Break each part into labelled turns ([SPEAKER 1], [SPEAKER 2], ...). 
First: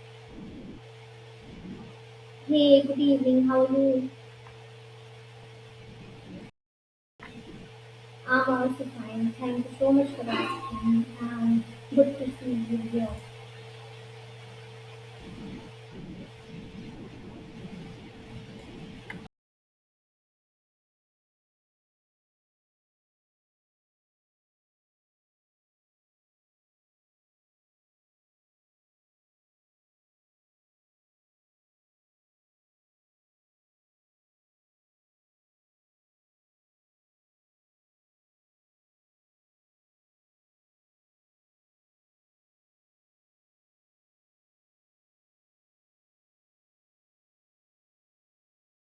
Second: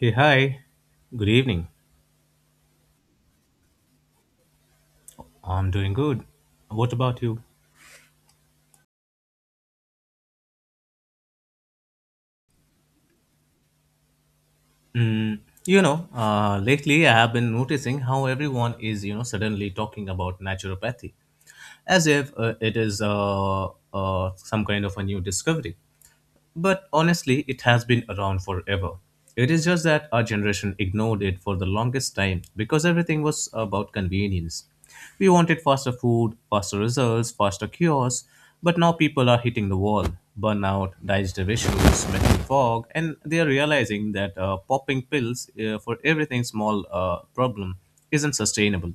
[SPEAKER 1] Hey, hi. Good evening.
[SPEAKER 2] Hey, good evening. How are you?
[SPEAKER 1] I'm doing good. What about you?
[SPEAKER 2] I'm also fine. Thank you so much for asking. And good to see you here.
[SPEAKER 1] Mm, lately I have been noticing how everyone is, suddenly talking about naturopathy as if it is some kind of a new discovery. But honestly, it has been around forever. It is just that our generation ignored it for the longest time because everything was about convenience. We wanted faster food, faster results, faster cures, but now people are hitting the wall. Burnout, digestive issues, mental fog, and they are realizing that popping pills for everything small problem isn't sustainable.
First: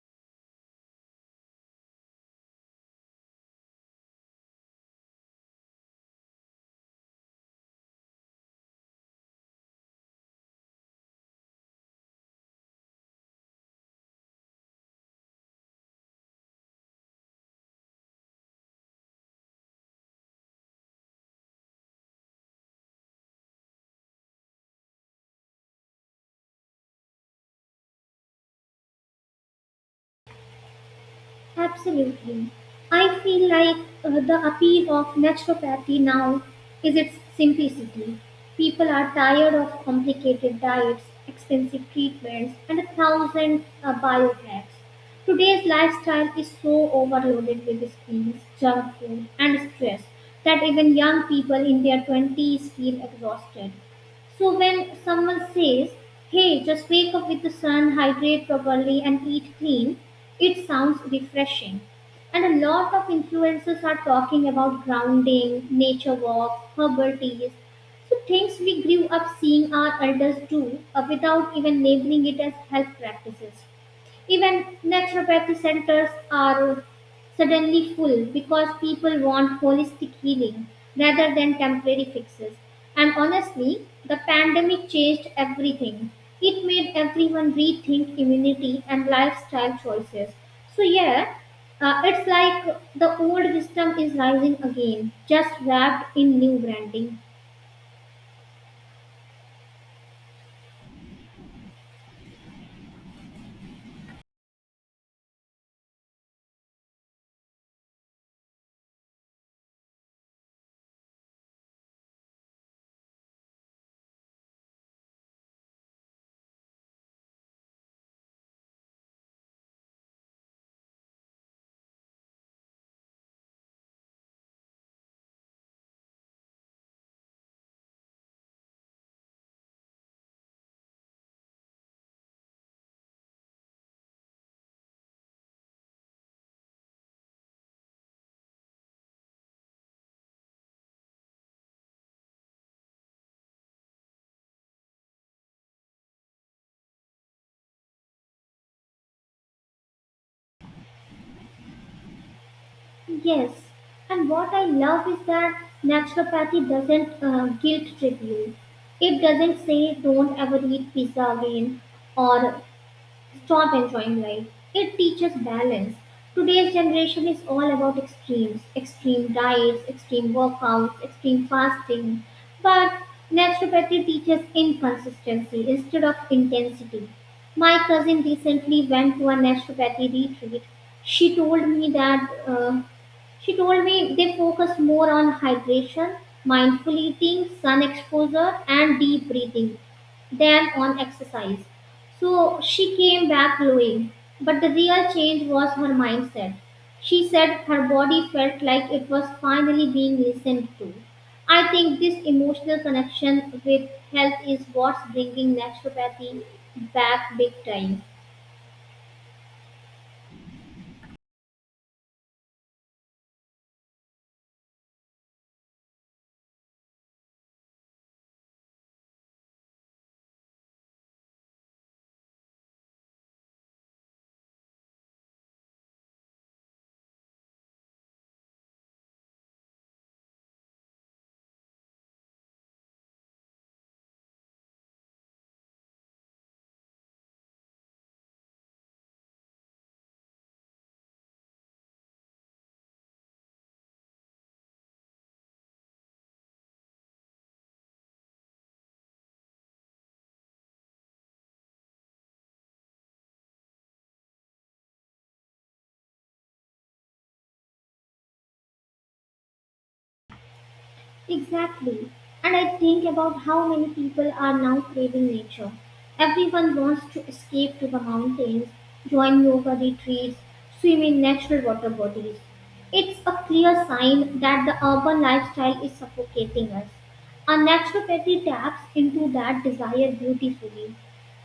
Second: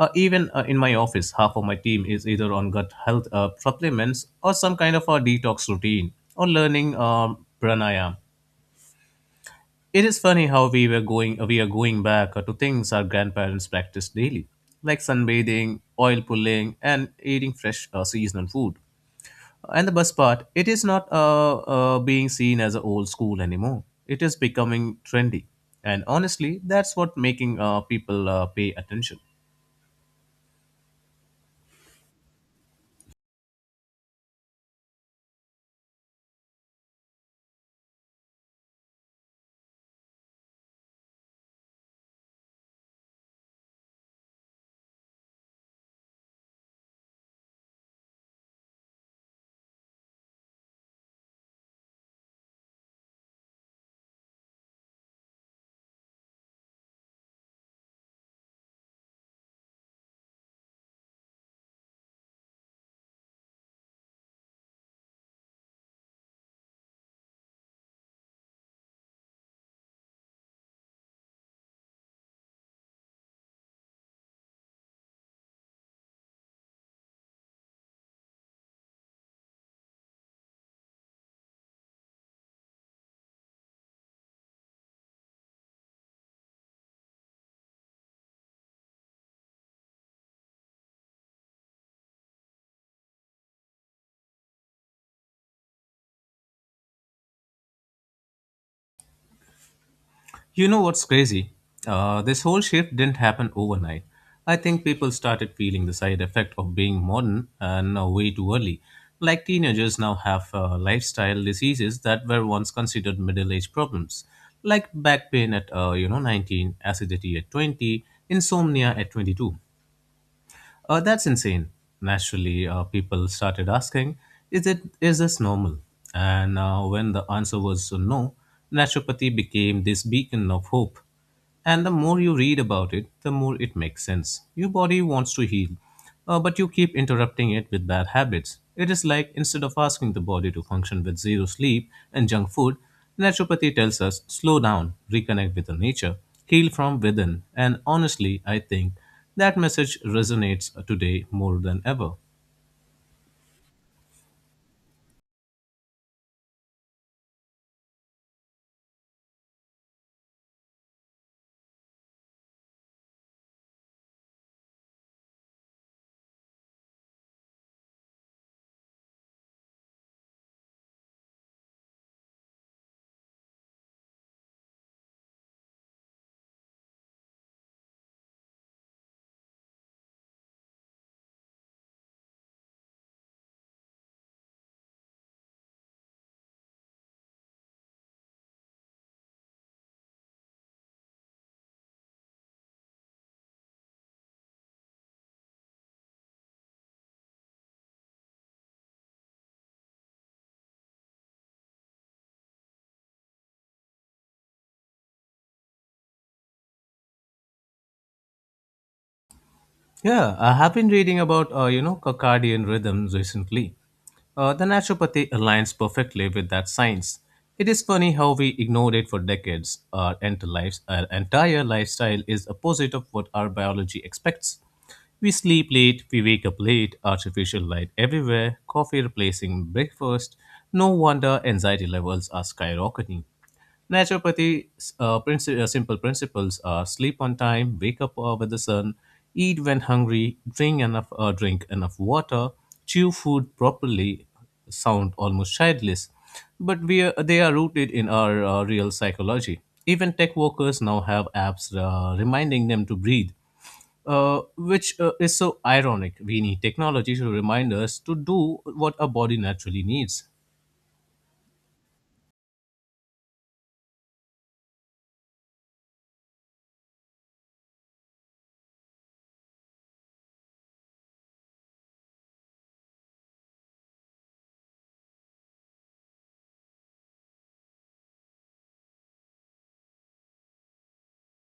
[SPEAKER 1] Even in my office, half of my team is either on gut health supplements or some kind of a detox routine or learning pranayam. It is funny how we are going back to things our grandparents practiced daily, like sunbathing, oil pulling, and eating fresh seasonal food. And the best part, it is not being seen as a old school anymore. It is becoming trendy, and honestly, that's what making people pay attention.
[SPEAKER 2] Absolutely. I feel like the appeal of naturopathy now is its simplicity. People are tired of complicated diets, expensive treatments, and a thousand biohacks. Today's lifestyle is so overloaded with screens, junk food, and stress that even young people in their 20s feel exhausted. So when someone says, hey, just wake up with the sun, hydrate properly, and eat clean, it sounds refreshing. And a lot of influencers are talking about grounding, nature walks, herbal teas. So things we grew up seeing our elders do without even labeling it as health practices. Even naturopathy centers are suddenly full because people want holistic healing rather than temporary fixes. And honestly, the pandemic changed everything. It made everyone rethink immunity and lifestyle choices. So, yeah, it's like the old wisdom is rising again, just wrapped in new branding.
[SPEAKER 1] You know what's crazy? This whole shift didn't happen overnight. I think people started feeling the side effect of being modern and way too early. Like teenagers now have lifestyle diseases that were once considered middle-age problems, like back pain at you know 19, acidity at 20, insomnia at 22. That's insane. Naturally, people started asking, "Is it is this normal?" And when the answer was no, naturopathy became this beacon of hope. And the more you read about it, the more it makes sense. Your body wants to heal, but you keep interrupting it with bad habits. It is like instead of asking the body to function with zero sleep and junk food, naturopathy tells us slow down, reconnect with the nature, heal from within. And honestly, I think that message resonates today more than ever.
[SPEAKER 2] Yes, and what I love is that naturopathy doesn't guilt trip you. It doesn't say don't ever eat pizza again or stop enjoying life. It teaches balance. Today's generation is all about extremes: extreme diets, extreme workouts, extreme fasting. But naturopathy teaches inconsistency instead of intensity. My cousin recently went to a naturopathy retreat. She told me that uh, she told me they focus more on hydration, mindful eating, sun exposure, and deep breathing than on exercise. So she came back glowing. But the real change was her mindset. She said her body felt like it was finally being listened to. I think this emotional connection with health is what's bringing naturopathy back big time.
[SPEAKER 1] Yeah, I have been reading about circadian rhythms recently. The naturopathy aligns perfectly with that science. It is funny how we ignored it for decades. Our entire lifestyle is opposite of what our biology expects. We sleep late, we wake up late, artificial light everywhere, coffee replacing breakfast. No wonder anxiety levels are skyrocketing. Naturopathy's simple principles are sleep on time, wake up with the sun, eat when hungry, drink enough water, chew food properly. Sound almost childish, but they are rooted in our real psychology. Even tech workers now have apps reminding them to breathe which is so ironic. We need technology to remind us to do what our body naturally needs.
[SPEAKER 2] Exactly. And I think about how many people are now craving nature. Everyone wants to escape to the mountains, join yoga retreats, swim in natural water bodies. It's a clear sign that the urban lifestyle is suffocating us. Our naturopathy taps into that desire beautifully.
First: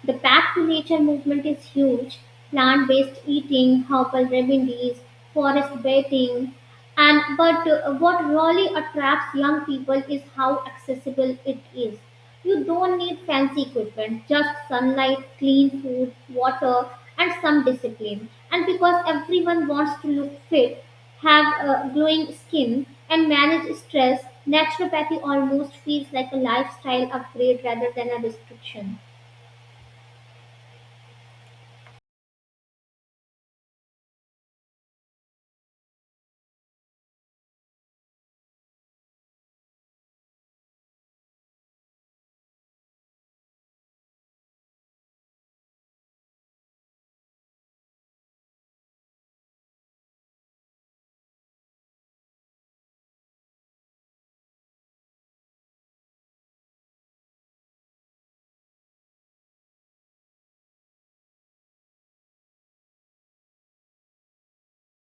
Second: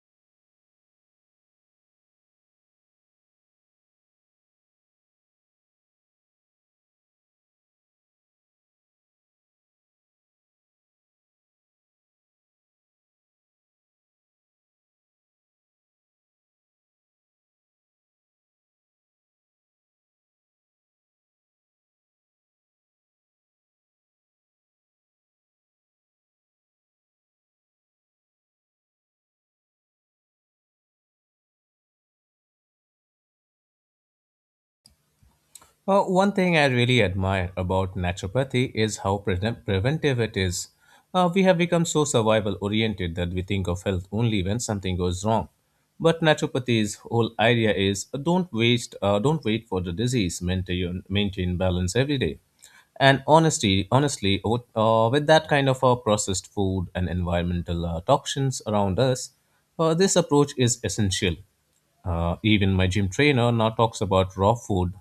[SPEAKER 2] The Back to Nature movement is huge. Plant based eating, herbal remedies, forest bathing. And but what really attracts young people is how accessible it is. You don't need fancy equipment, just sunlight, clean food, water, and some discipline. And because everyone wants to look fit, have glowing skin, and manage stress, naturopathy almost feels like a lifestyle upgrade rather than a restriction.
[SPEAKER 1] Well, one thing I really admire about naturopathy is how preventive it is. We have become so survival oriented that we think of health only when something goes wrong. But naturopathy's whole idea is don't wait for the disease, maintain balance every day. And honestly, with that kind of processed food and environmental toxins around us, this approach is essential. Even my gym trainer now talks about raw food,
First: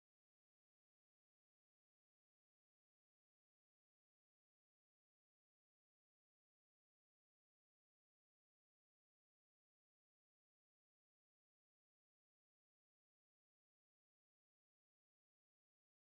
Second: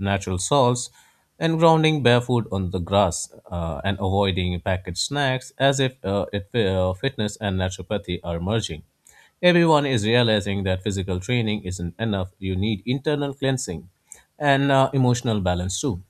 [SPEAKER 1] natural salts, and grounding barefoot on the grass and avoiding packaged snacks as if fitness and naturopathy are merging. Everyone is realizing that physical training isn't enough. You need internal cleansing and emotional balance too.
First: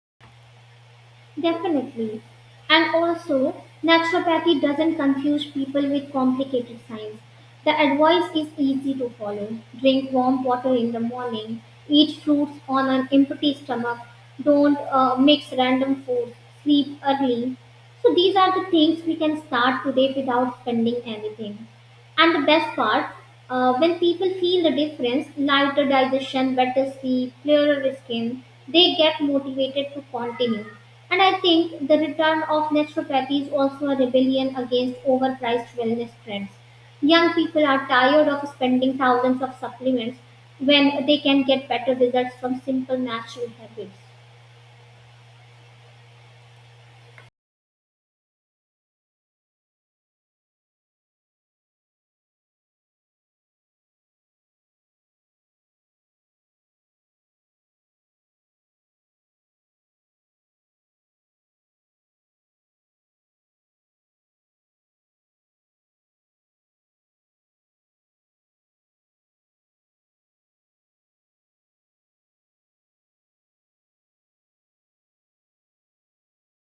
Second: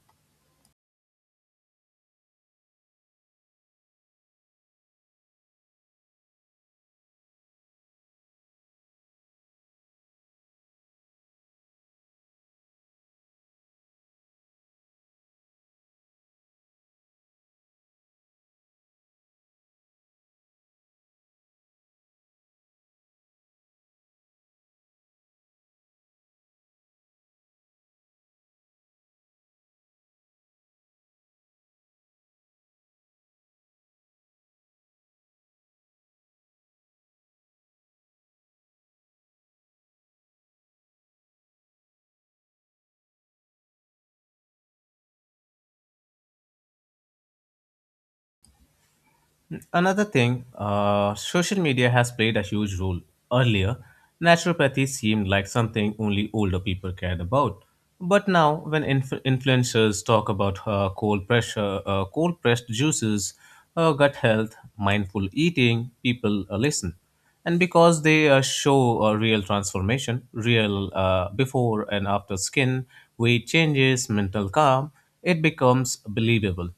[SPEAKER 2] Definitely. And also, naturopathy doesn't confuse people with complicated science. The advice is easy to follow. Drink warm water in the morning, eat fruits on an empty stomach, don't mix random foods, sleep early. So, these are the things we can start today without spending anything. And the best part, when people feel the difference, lighter digestion, better sleep, clearer skin, they get motivated to continue. And I think the return of naturopathy is also a rebellion against overpriced wellness trends. Young people are tired of spending thousands of supplements when they can get better results from simple natural habits.
[SPEAKER 1] Another thing, social media has played a huge role. Earlier, naturopathy seemed like something only older people cared about. But now, when influencers talk about cold pressed juices, gut health, mindful eating, people listen. And because they show a real transformation, real before and after skin, weight changes, mental calm, it becomes believable.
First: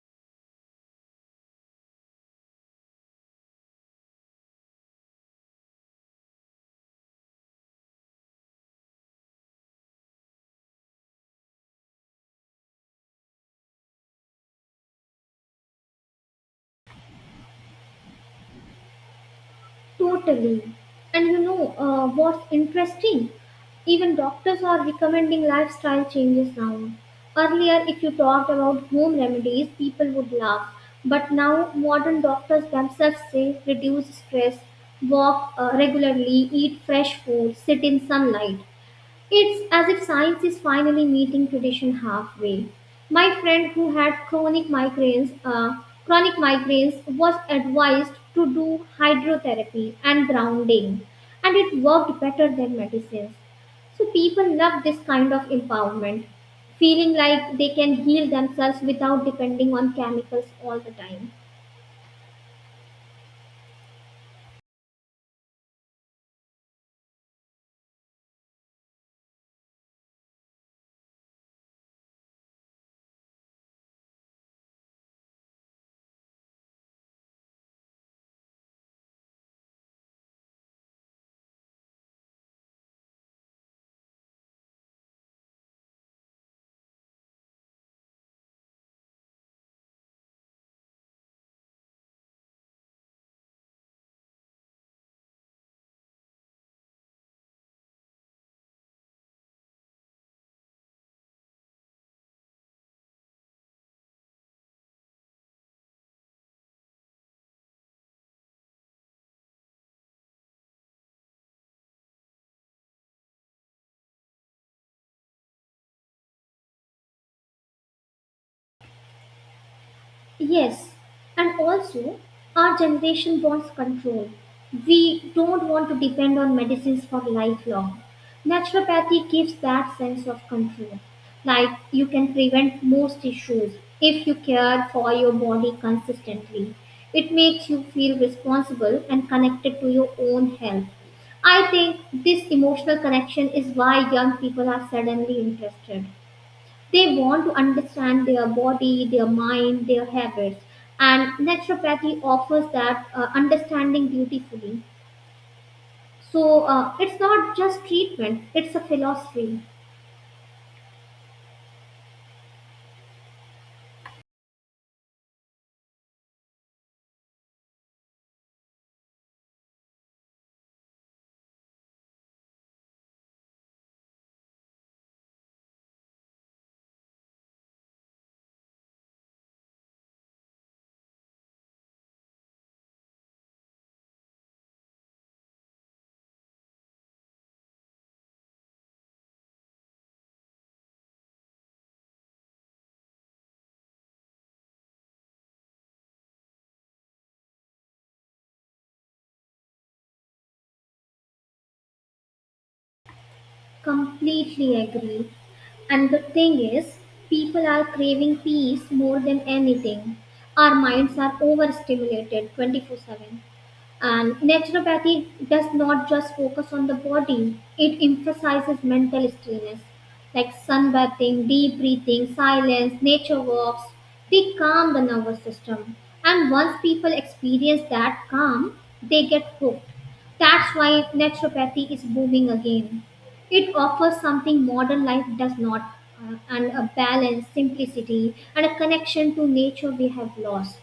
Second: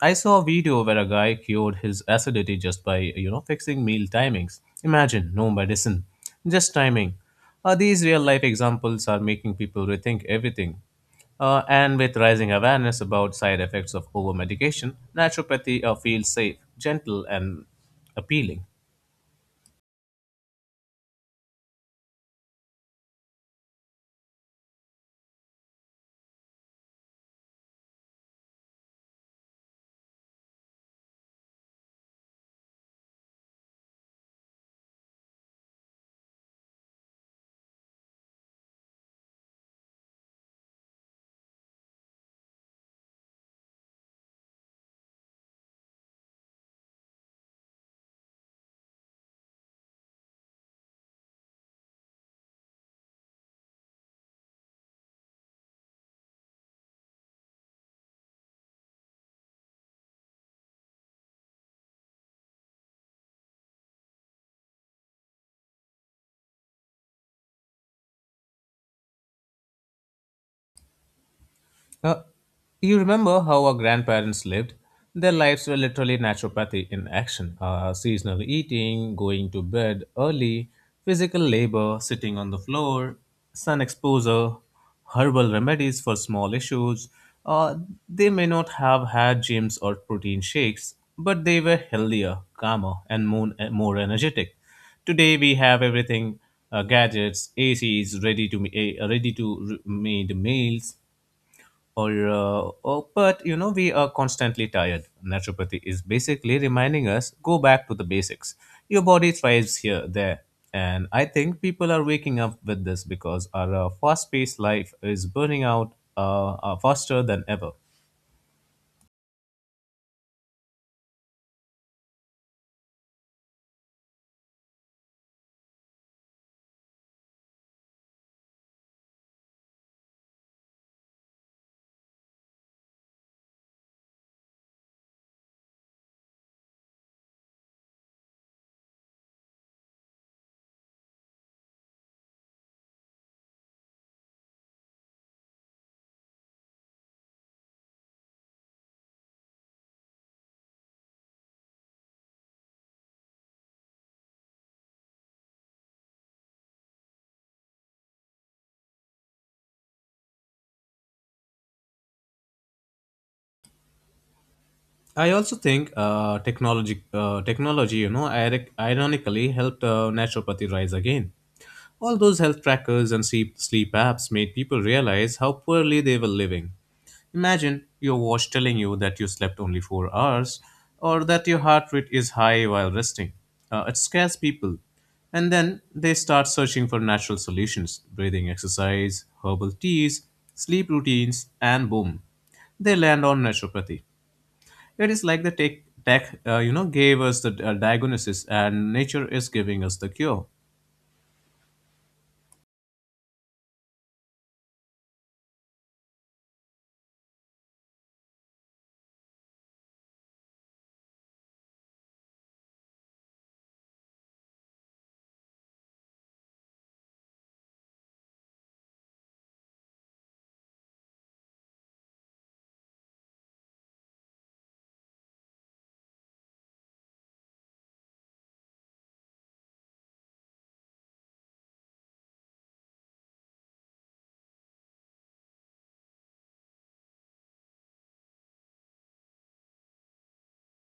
[SPEAKER 1] I saw a video where a guy cured his acidity just by, fixing meal timings. Imagine, no medicine, just timing. These real life examples are making people rethink everything. And with rising awareness about side effects of over medication, naturopathy feels safe, gentle, and appealing.
[SPEAKER 2] Totally. And you know what's interesting? Even doctors are recommending lifestyle changes now. Earlier, if you talked about home remedies, people would laugh. But now, modern doctors themselves say reduce stress, walk regularly, eat fresh food, sit in sunlight. It's as if science is finally meeting tradition halfway. My friend who had chronic migraines was advised to do hydrotherapy and grounding, and it worked better than medicines. So people love this kind of empowerment, feeling like they can heal themselves without depending on chemicals all the time.
[SPEAKER 1] Uh, you remember how our grandparents lived? Their lives were literally naturopathy in action seasonal eating, going to bed early, physical labor, sitting on the floor, sun exposure, herbal remedies for small issues. Uh, they may not have had gyms or protein shakes, but they were healthier, calmer, and more energetic. Today we have everything gadgets, ACs, ready to me- eh, ready to re- made meals, or but you know we are constantly tired. Naturopathy is basically reminding us go back to the basics. Your body thrives here there, and I think people are waking up with this because our fast-paced life is burning out faster than ever.
[SPEAKER 2] Yes, and also our generation wants control. We don't want to depend on medicines for lifelong. Naturopathy gives that sense of control. Like you can prevent most issues if you care for your body consistently. It makes you feel responsible and connected to your own health. I think this emotional connection is why young people are suddenly interested. They want to understand their body, their mind, their habits, and naturopathy offers that understanding beautifully. So it's not just treatment, it's a philosophy.
[SPEAKER 1] I also think technology you know ironically helped naturopathy rise again. All those health trackers and sleep apps made people realize how poorly they were living. Imagine your watch telling you that you slept only 4 hours or that your heart rate is high while resting. It scares people. And then they start searching for natural solutions breathing exercise, herbal teas, sleep routines, and boom, they land on naturopathy. It is like the tech gave us the diagnosis and nature is giving us the cure.
[SPEAKER 2] Completely agree. And the thing is, people are craving peace more than anything. Our minds are overstimulated 24/7. And naturopathy does not just focus on the body, it emphasizes mental stillness like sunbathing, deep breathing, silence, nature walks. They calm the nervous system. And once people experience that calm, they get hooked. That's why naturopathy is booming again. It offers something modern life does not, and a balance, simplicity, and a connection to nature we have lost.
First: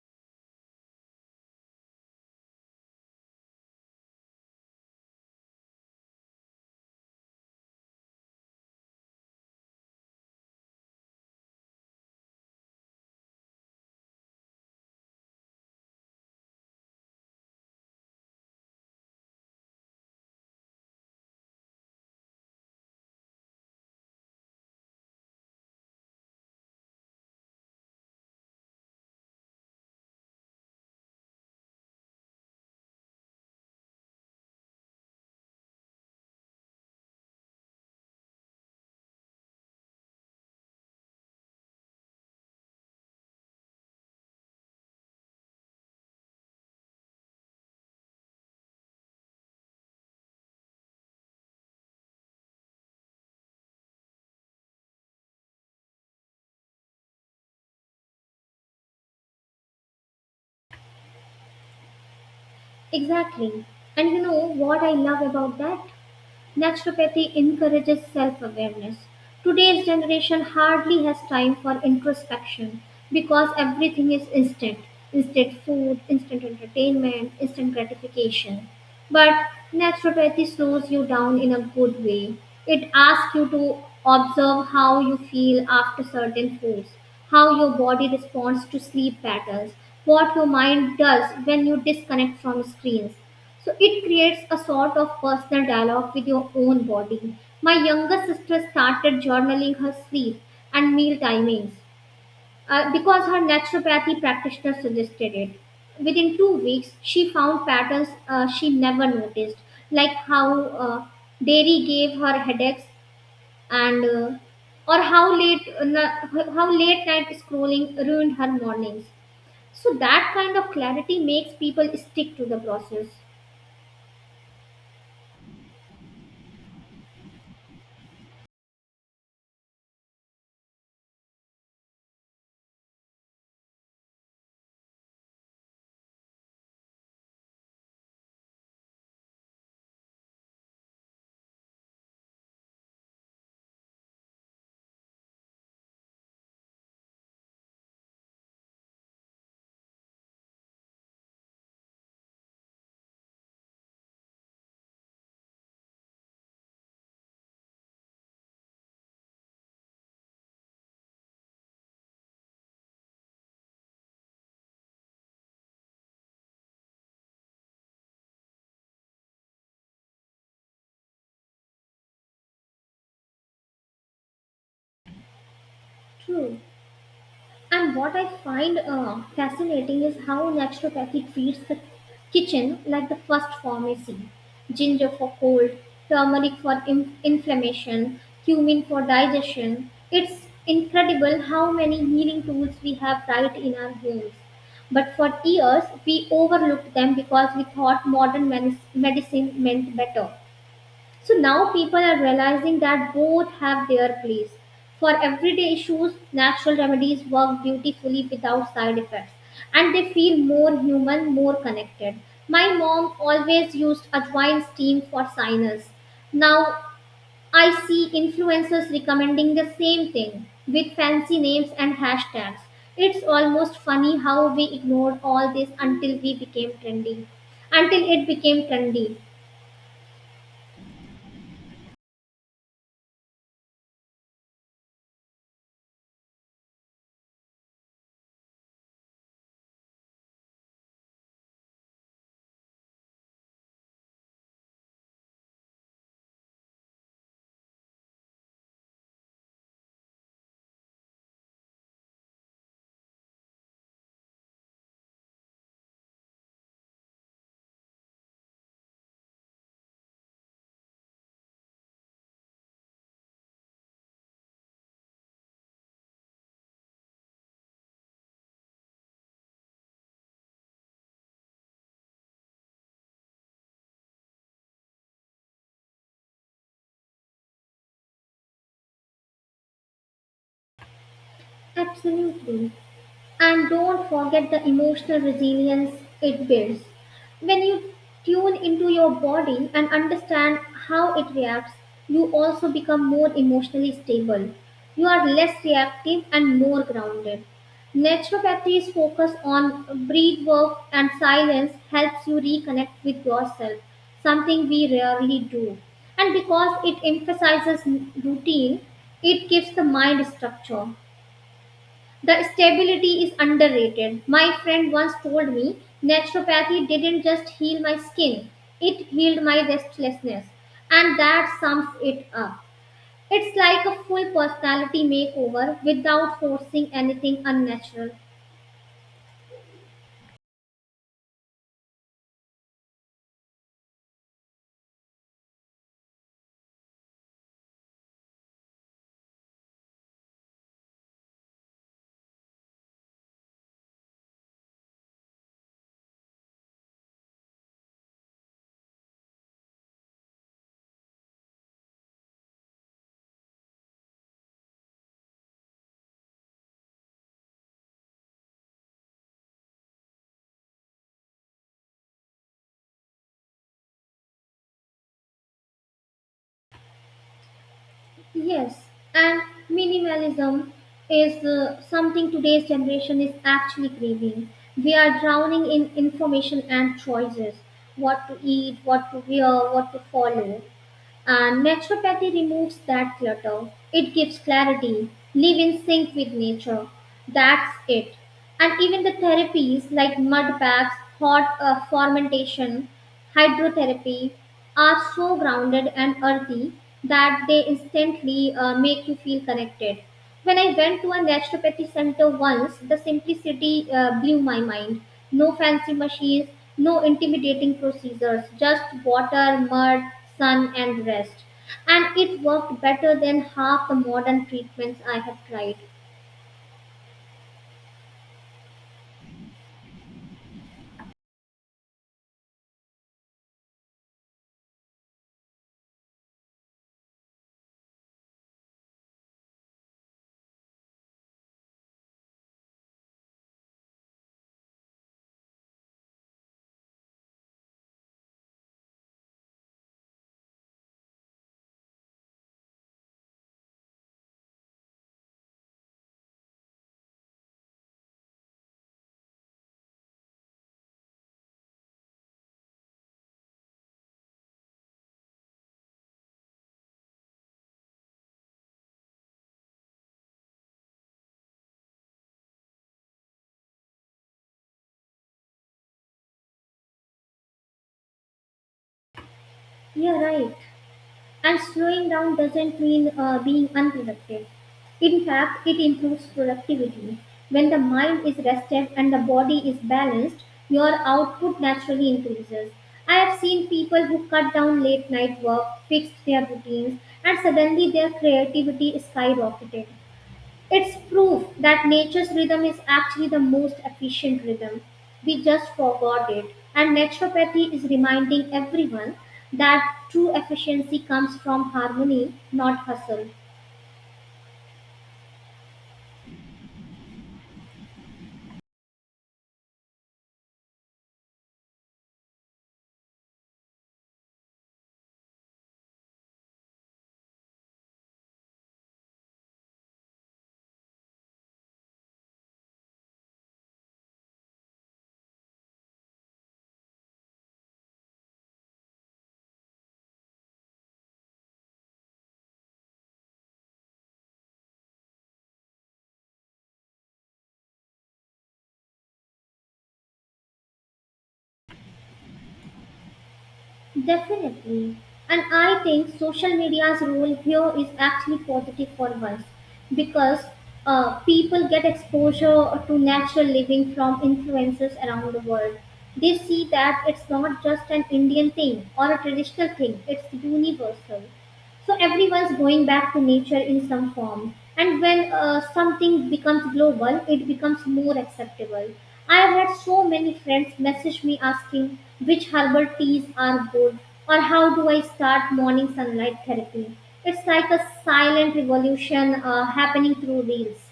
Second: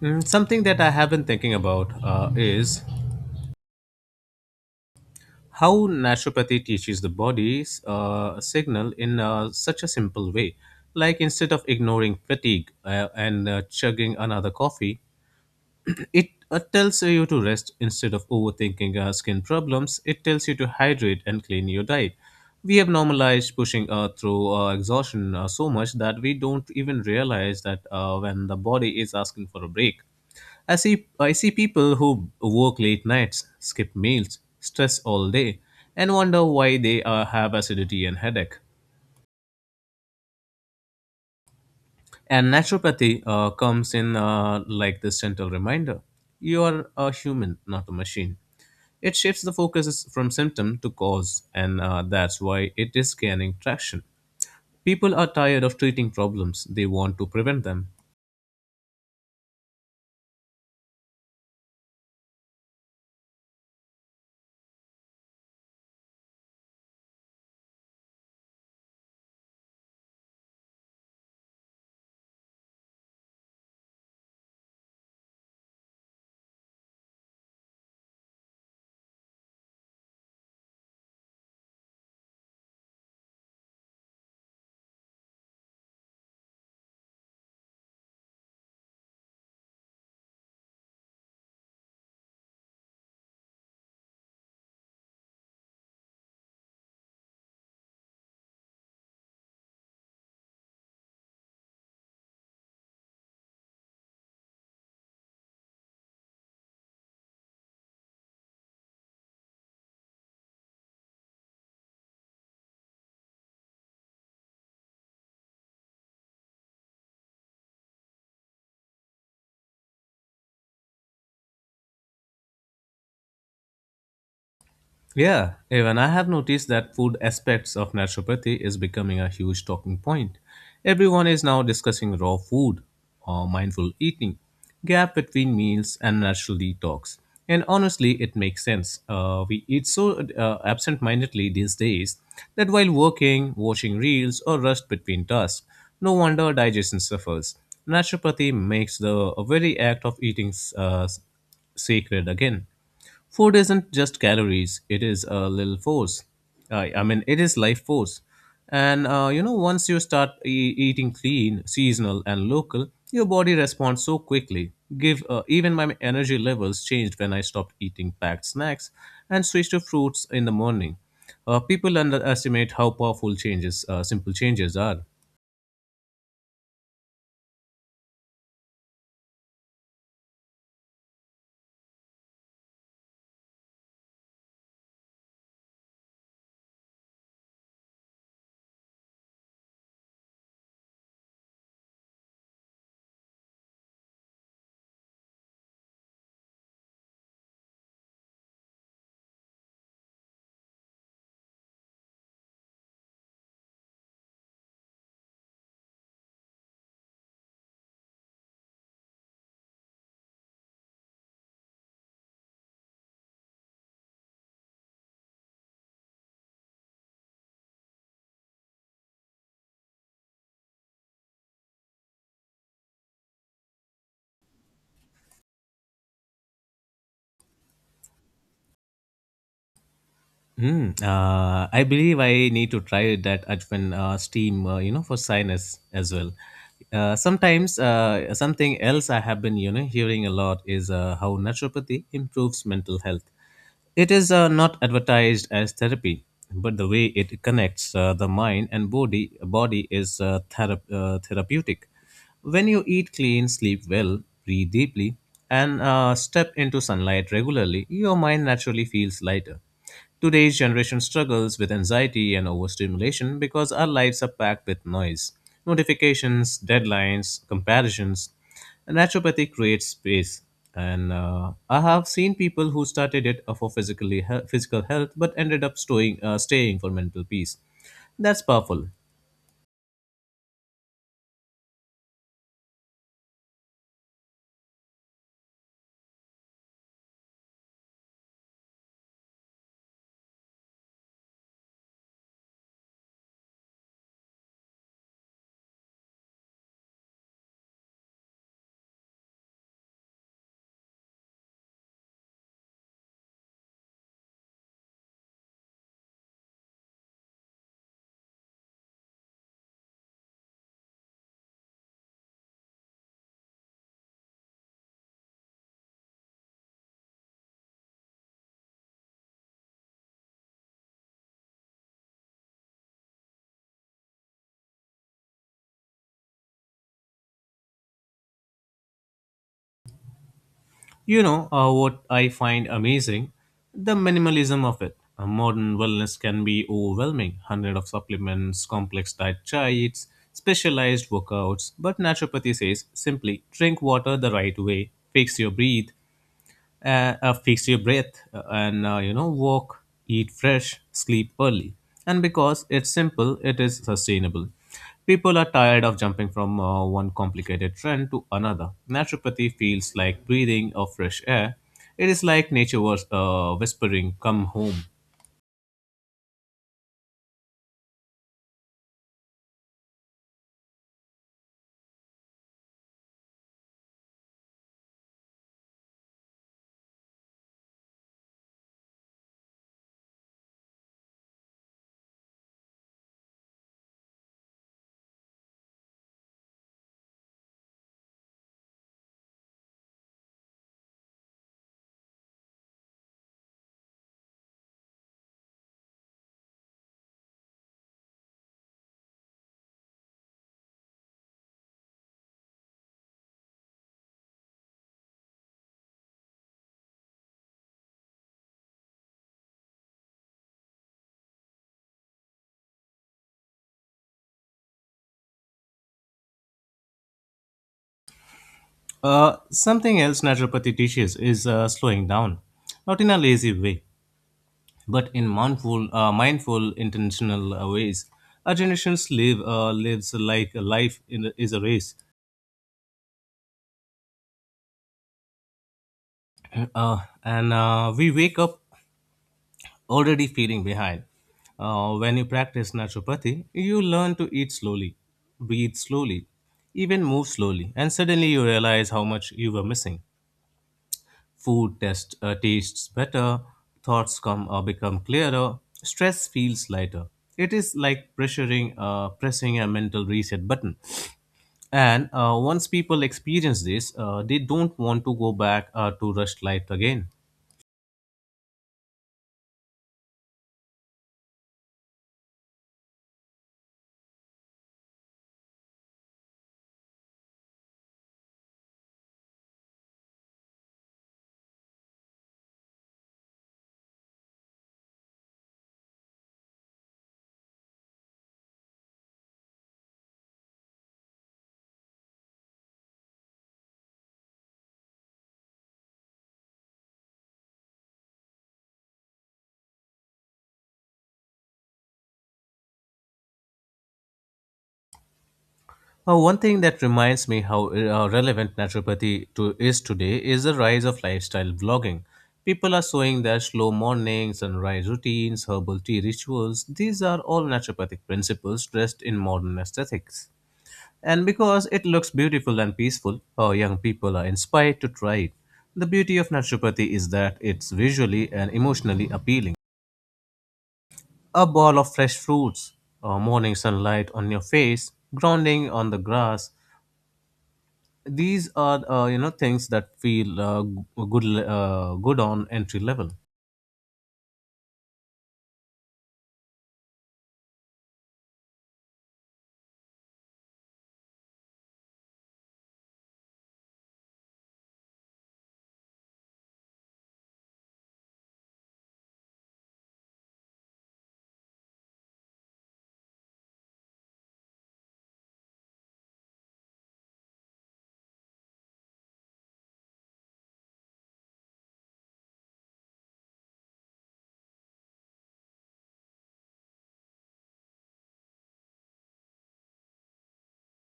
[SPEAKER 1] Something that I have been thinking about is how naturopathy teaches the body's signal in such a simple way. Like instead of ignoring fatigue and chugging another coffee, it tells you to rest instead of overthinking skin problems. It tells you to hydrate and clean your diet. We have normalized pushing through exhaustion so much that we don't even realize that when the body is asking for a break. I see people who work late nights, skip meals, stress all day, and wonder why they have acidity and headache. And naturopathy comes in like this gentle reminder. You are a human, not a machine. It shifts the focus from symptom to cause, and that's why it is gaining traction. People are tired of treating problems, they want to prevent them.
[SPEAKER 2] Exactly. And you know what I love about that? Naturopathy encourages self awareness. Today's generation hardly has time for introspection because everything is instant: instant food, instant entertainment, instant gratification. But naturopathy slows you down in a good way. It asks you to observe how you feel after certain foods, how your body responds to sleep patterns, what your mind does when you disconnect from screens, so it creates a sort of personal dialogue with your own body. My younger sister started journaling her sleep and meal timings because her naturopathy practitioner suggested it. Within 2 weeks, she found patterns she never noticed, like how dairy gave her headaches and or how late night scrolling ruined her mornings. So that kind of clarity makes people stick to the process.
[SPEAKER 1] Yeah, even I have noticed that food aspects of naturopathy is becoming a huge talking point. Everyone is now discussing raw food or mindful eating, gap between meals, and natural detox. And honestly, it makes sense. We eat so absent mindedly these days that while working, watching reels, or rest between tasks, no wonder digestion suffers. Naturopathy makes the very act of eating sacred again. Food isn't just calories, it is a little force. I mean, it is life force. And once you start eating clean, seasonal, and local, your body responds so quickly. Give Even my energy levels changed when I stopped eating packed snacks and switched to fruits in the morning. People underestimate how powerful simple changes are.
[SPEAKER 2] True. And what I find fascinating is how naturopathy treats the kitchen like the first pharmacy. Ginger for cold, turmeric for inflammation, cumin for digestion. It's incredible how many healing tools we have right in our homes. But for years, we overlooked them because we thought medicine meant better. So now people are realizing that both have their place. For everyday issues, natural remedies work beautifully without side effects and they feel more human, more connected. My mom always used advine steam for sinus. Now I see influencers recommending the same thing with fancy names and hashtags. It's almost funny how we ignored all this until we became trendy. Until it became trendy.
[SPEAKER 1] I believe I need to try that Ajwan steam, for sinus as well. Sometimes Something else I have been, hearing a lot is how naturopathy improves mental health. It is not advertised as therapy, but the way it connects the mind and body is therapeutic. When you eat clean, sleep well, breathe deeply, and step into sunlight regularly, your mind naturally feels lighter. Today's generation struggles with anxiety and overstimulation because our lives are packed with noise, notifications, deadlines, comparisons. Naturopathy creates space. And I have seen people who started it for physical health but ended up staying for mental peace. That's powerful.
[SPEAKER 2] Absolutely. And don't forget the emotional resilience it builds. When you tune into your body and understand how it reacts, you also become more emotionally stable. You are less reactive and more grounded. Naturopathy's focus on breath work and silence helps you reconnect with yourself, something we rarely do. And because it emphasizes routine, it gives the mind structure. The stability is underrated. My friend once told me naturopathy didn't just heal my skin, it healed my restlessness. And that sums it up. It's like a full personality makeover without forcing anything unnatural.
[SPEAKER 1] You know what I find amazing? The minimalism of it. A modern wellness can be overwhelming. Hundred of supplements, complex diet charts, specialized workouts. But naturopathy says simply drink water the right way, fix your breath and walk eat fresh sleep early, and because it's simple it is sustainable. People are tired of jumping from one complicated trend to another. Naturopathy feels like breathing of fresh air. It is like nature was whispering come home.
[SPEAKER 2] Yes, and minimalism is something today's generation is actually craving. We are drowning in information and choices: what to eat, what to wear, what to follow. And naturopathy removes that clutter. It gives clarity. Live in sync with nature. That's it. And even the therapies like mud baths, hot fermentation, hydrotherapy are so grounded and earthy that they instantly make you feel connected. When I went to a naturopathy center once, the simplicity blew my mind. No fancy machines, no intimidating procedures, just water, mud, sun, and rest. And it worked better than half the modern treatments I have tried.
[SPEAKER 1] Something else naturopathy teaches is slowing down, not in a lazy way but in mindful intentional ways. Our generations live lives like a life is a race, and we wake up already feeling behind. When you practice naturopathy, you learn to eat slowly, breathe slowly, even move slowly, and suddenly you realize how much you were missing. Food tastes better, thoughts come become clearer, stress feels lighter. It is like pressing a mental reset button. And Once people experience this, they don't want to go back to rushed life again.
[SPEAKER 2] Yeah, right. And slowing down doesn't mean being unproductive. In fact, it improves productivity. When the mind is rested and the body is balanced, your output naturally increases. I have seen people who cut down late night work, fixed their routines, and suddenly their creativity skyrocketed. It's proof that nature's rhythm is actually the most efficient rhythm. We just forgot it. And naturopathy is reminding everyone that true efficiency comes from harmony, not hustle.
[SPEAKER 1] One thing that reminds me how relevant naturopathy is today is the rise of lifestyle vlogging. People are showing their slow mornings, sunrise routines, herbal tea rituals. These are all naturopathic principles dressed in modern aesthetics. And because it looks beautiful and peaceful, young people are inspired to try it. The beauty of naturopathy is that it's visually and emotionally appealing. A ball of fresh fruits, morning sunlight on your face, grounding on the grass. These are you know things that feel good good on entry level.
[SPEAKER 2] Definitely. And I think social media's role here is actually positive for us because people get exposure to natural living from influencers around the world. They see that it's not just an Indian thing or a traditional thing, it's universal. So everyone's going back to nature in some form, and when something becomes global it becomes more acceptable. I have had so many friends message me asking which herbal teas are good or how do I start morning sunlight therapy. It's like a silent revolution happening through reels.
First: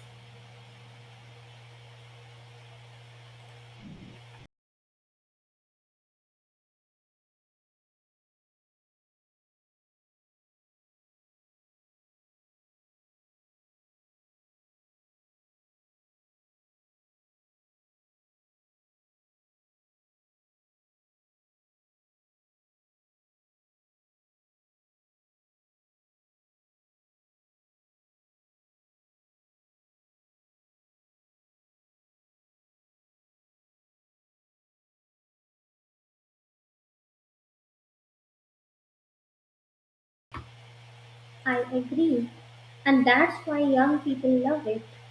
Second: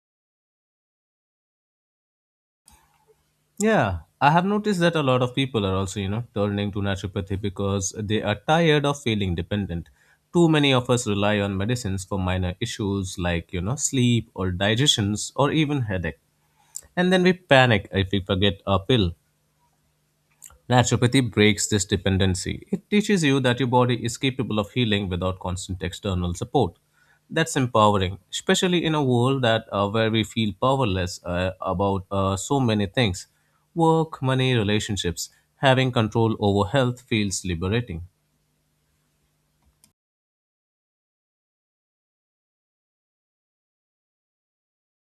[SPEAKER 1] Yeah, I have noticed that a lot of people are also, you know, turning to naturopathy because they are tired of feeling dependent. Too many of us rely on medicines for minor issues like, you know, sleep or digestions or even headache. And then we panic if we forget our pill. Naturopathy breaks this dependency. It teaches you that your body is capable of healing without constant external support. That's empowering, especially in a world that where we feel powerless about so many things. Work, money, relationships. Having control over health feels liberating.
[SPEAKER 2] I agree, and that's why young people love it.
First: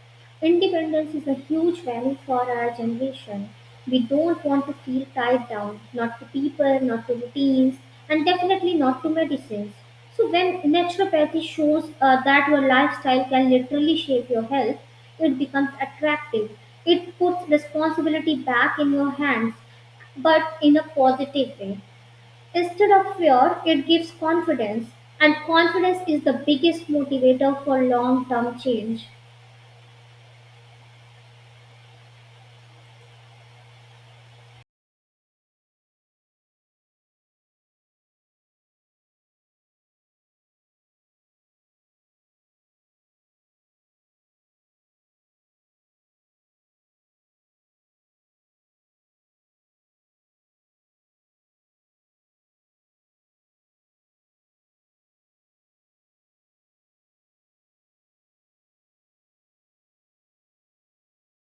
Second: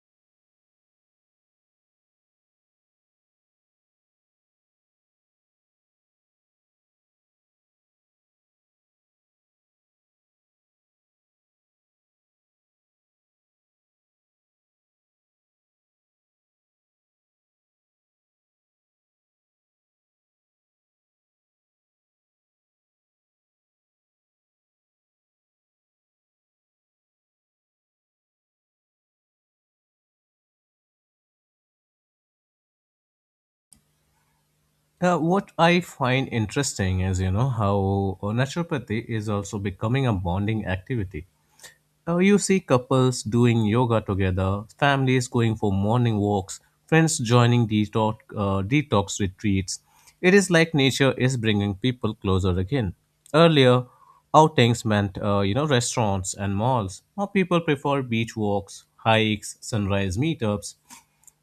[SPEAKER 2] Independence is a huge value for our generation. We don't want to feel tied down, not to people, not to routines, and definitely not to medicines. So, when naturopathy shows that your lifestyle can literally shape your health, it becomes attractive. It puts responsibility back in your hands, but in a positive way. Instead of fear, it gives confidence, and confidence is the biggest motivator for long term change.
[SPEAKER 1] What I find interesting is, you know, how naturopathy is also becoming a bonding activity. You see couples doing yoga together, families going for morning walks, friends joining detox retreats. It is like nature is bringing people closer again. Earlier, outings meant you know restaurants and malls. Now people prefer beach walks, hikes, sunrise meetups.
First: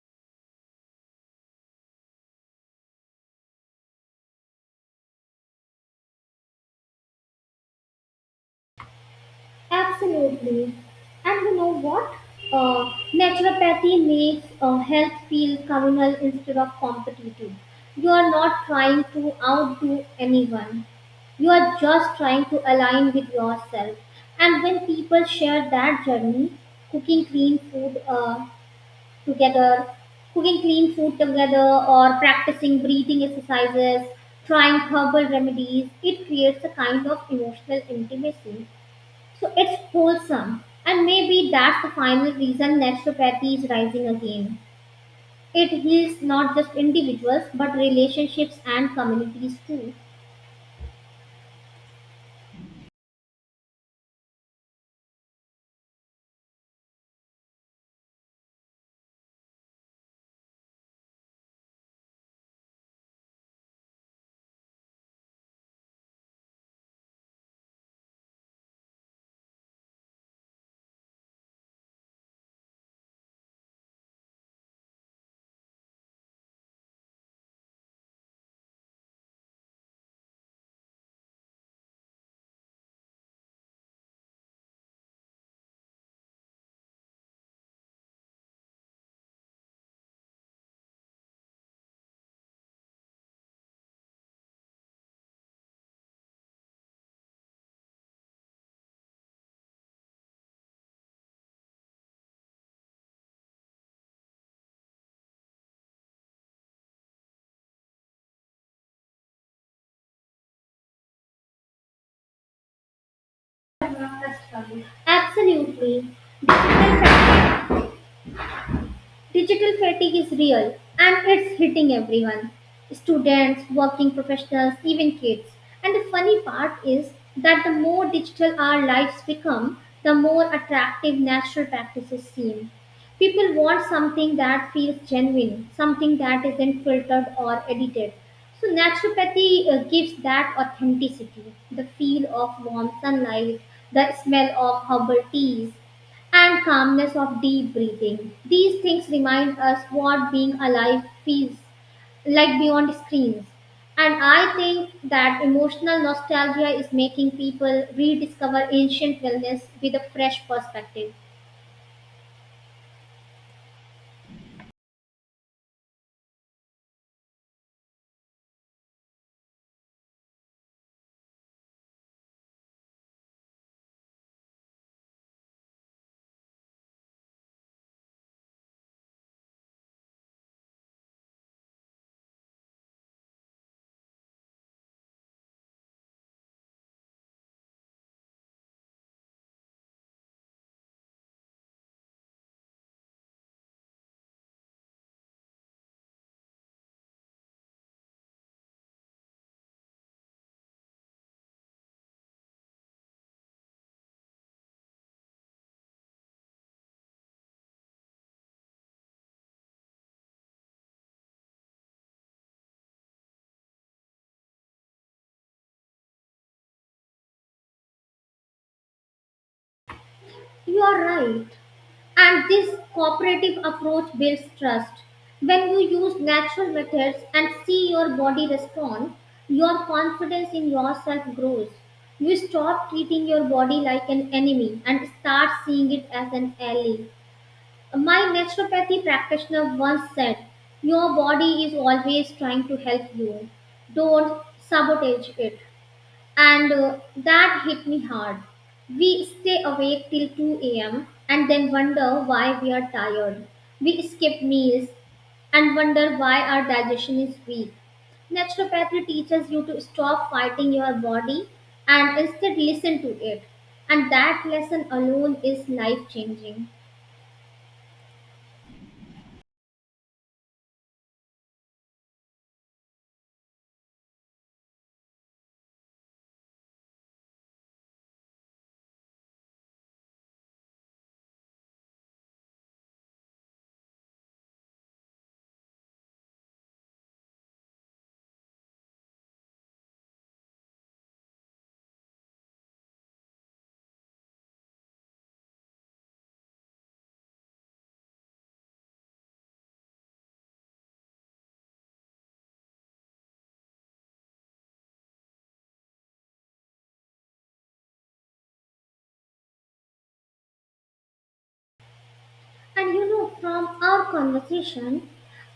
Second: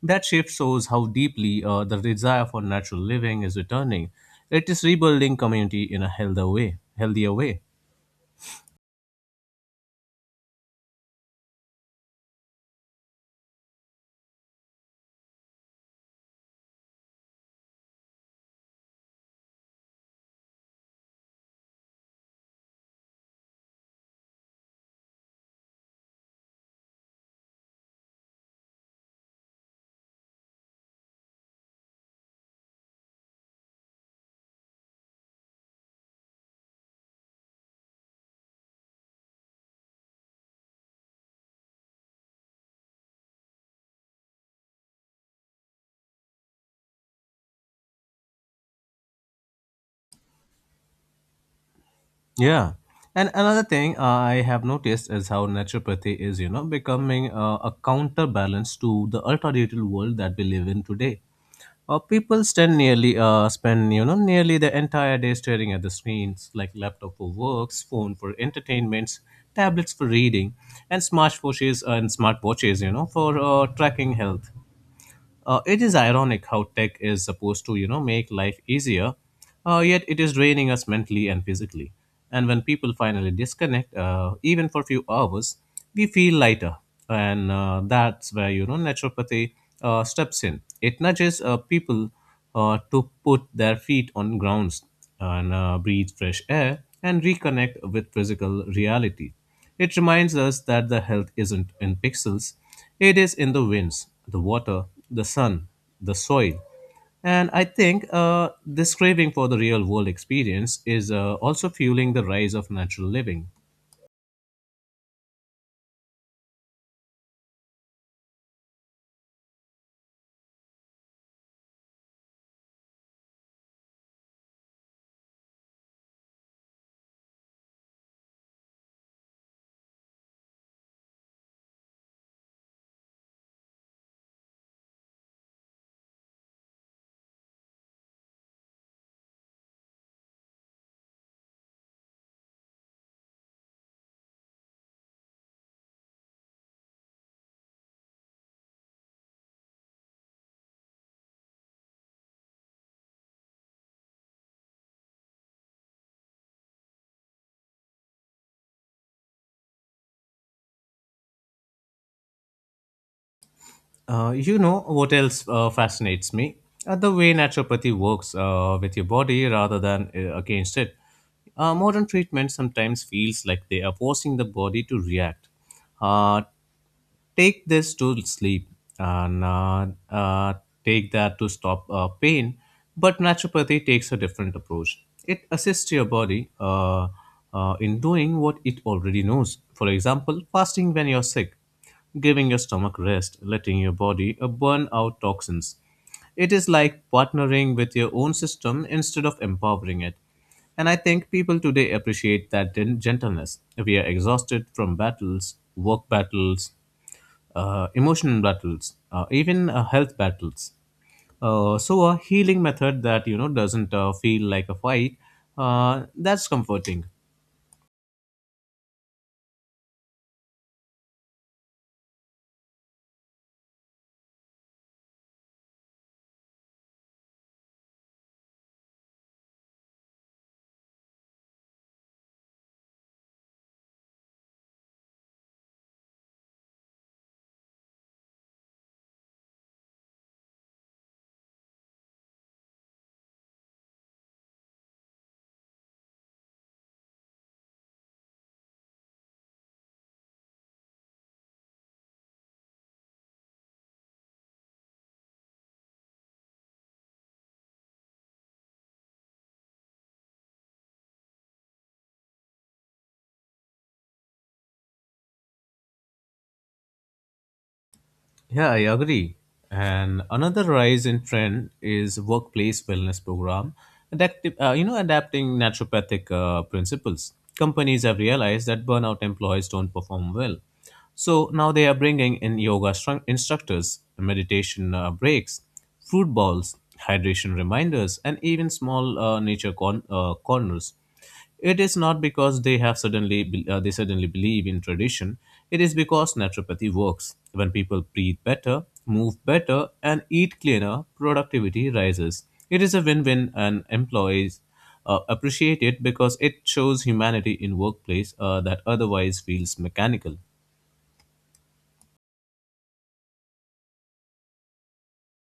[SPEAKER 1] That shift shows how deeply the desire for natural living is returning. It is rebuilding community in a healthier way. Healthier way.
[SPEAKER 2] Absolutely. And you know what? Naturopathy makes health feel communal instead of competitive. You are not trying to outdo anyone. You are just trying to align with yourself. And when people share that journey, cooking clean food uh, together, cooking clean food together, or practicing breathing exercises, trying herbal remedies, it creates a kind of emotional intimacy, so it's wholesome. And maybe that's the final reason naturopathy is rising again. It heals not just individuals but relationships and communities too.
[SPEAKER 1] Yeah. And another thing I have noticed is how naturopathy is, you know, becoming a counterbalance to the ultra digital world that we live in today. Spend, you know, nearly the entire day staring at the screens, like laptop for works, phone for entertainments, tablets for reading, and smartwatches, you know, for tracking health. It is ironic how tech is supposed to, you know, make life easier, yet it is draining us mentally and physically. And when people finally disconnect, even for a few hours, we feel lighter. And that's where, you know, naturopathy steps in. It nudges people to put their feet on grounds and breathe fresh air and reconnect with physical reality. It reminds us that the health isn't in pixels, it is in the winds, the water, the sun, the soil. And I think this craving for the real world experience is also fueling the rise of natural living.
[SPEAKER 2] Absolutely. Digital fatigue is real and it's hitting everyone: students, working professionals, even kids. And the funny part is that the more digital our lives become, the more attractive natural practices seem. People want something that feels genuine, something that isn't filtered or edited. So, naturopathy gives that authenticity: the feel of warm sunlight, the smell of herbal teas, and calmness of deep breathing. These things remind us what being alive feels like beyond screens. And I think that emotional nostalgia is making people rediscover ancient wellness with a fresh perspective.
[SPEAKER 1] You know what else fascinates me? The way naturopathy works with your body rather than against it. Modern treatment sometimes feels like they are forcing the body to react, uh, take this to sleep and take that to stop pain. But naturopathy takes a different approach. It assists your body in doing what it already knows. For example, fasting when you're sick, giving your stomach rest, letting your body burn out toxins. It is like partnering with your own system instead of empowering it. And I think people today appreciate that gentleness. We are exhausted from battles, work battles, emotional battles, even health battles. So a healing method that you know doesn't feel like a fight. That's comforting.
[SPEAKER 2] You are right. And this cooperative approach builds trust. When you use natural methods and see your body respond, your confidence in yourself grows. You stop treating your body like an enemy and start seeing it as an ally. My naturopathy practitioner once said, "Your body is always trying to help you. Don't sabotage it," and that hit me hard. We stay awake till 2 a.m. and then wonder why we are tired. We skip meals and wonder why our digestion is weak. Naturopathy teaches you to stop fighting your body and instead listen to it. And that lesson alone is life changing.
[SPEAKER 1] Yeah, I agree. And another rise in trend is workplace wellness program, you know, adapting naturopathic principles. Companies have realized that burnout employees don't perform well, so now they are bringing in yoga instructors, meditation breaks, fruit balls, hydration reminders, and even small nature corners. It is not because they suddenly believe in tradition. It is because naturopathy works. When people breathe better, move better, and eat cleaner, productivity rises. It is a win-win, and employees appreciate it because it shows humanity in workplace that otherwise feels mechanical.
[SPEAKER 2] And you know, from our conversation,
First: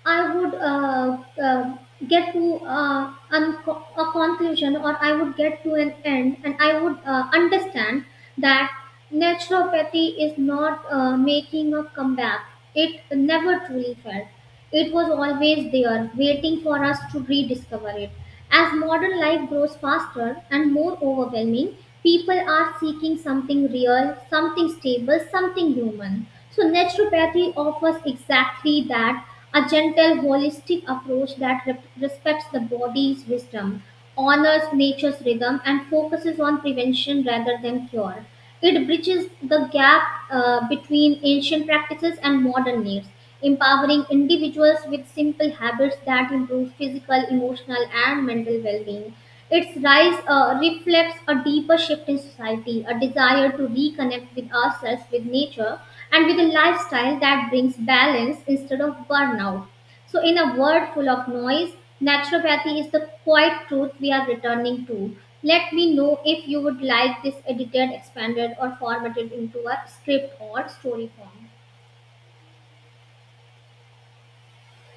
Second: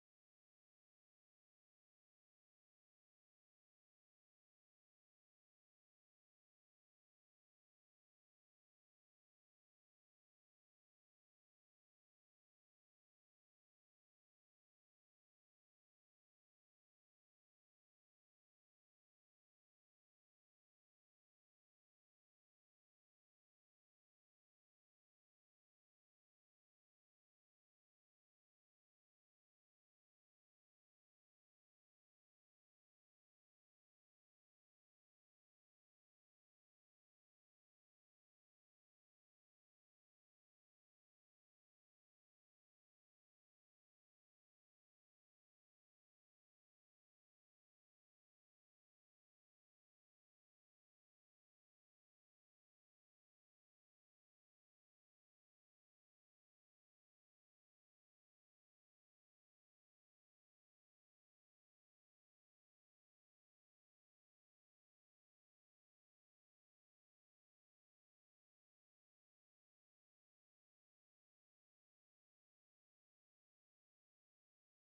[SPEAKER 2] I would a conclusion, or I would get to an end, and I would understand that naturopathy is not making a comeback. It never truly felt. It was always there, waiting for us to rediscover it. As modern life grows faster and more overwhelming, people are seeking something real, something stable, something human. So, naturopathy offers exactly that: a gentle, holistic approach that respects the body's wisdom, honors nature's rhythm, and focuses on prevention rather than cure. It bridges the gap between ancient practices and modern needs, empowering individuals with simple habits that improve physical, emotional, and mental well being. Its rise reflects a deeper shift in society, a desire to reconnect with ourselves, with nature, and with a lifestyle that brings balance instead of burnout. So, in a world full of noise, naturopathy is the quiet truth we are returning to. Let me know if you would like this edited, expanded, or formatted into a script or story form.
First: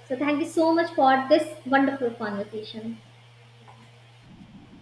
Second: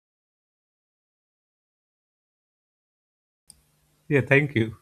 [SPEAKER 2] So, thank you so much for this wonderful conversation.
[SPEAKER 1] Yeah, thank you.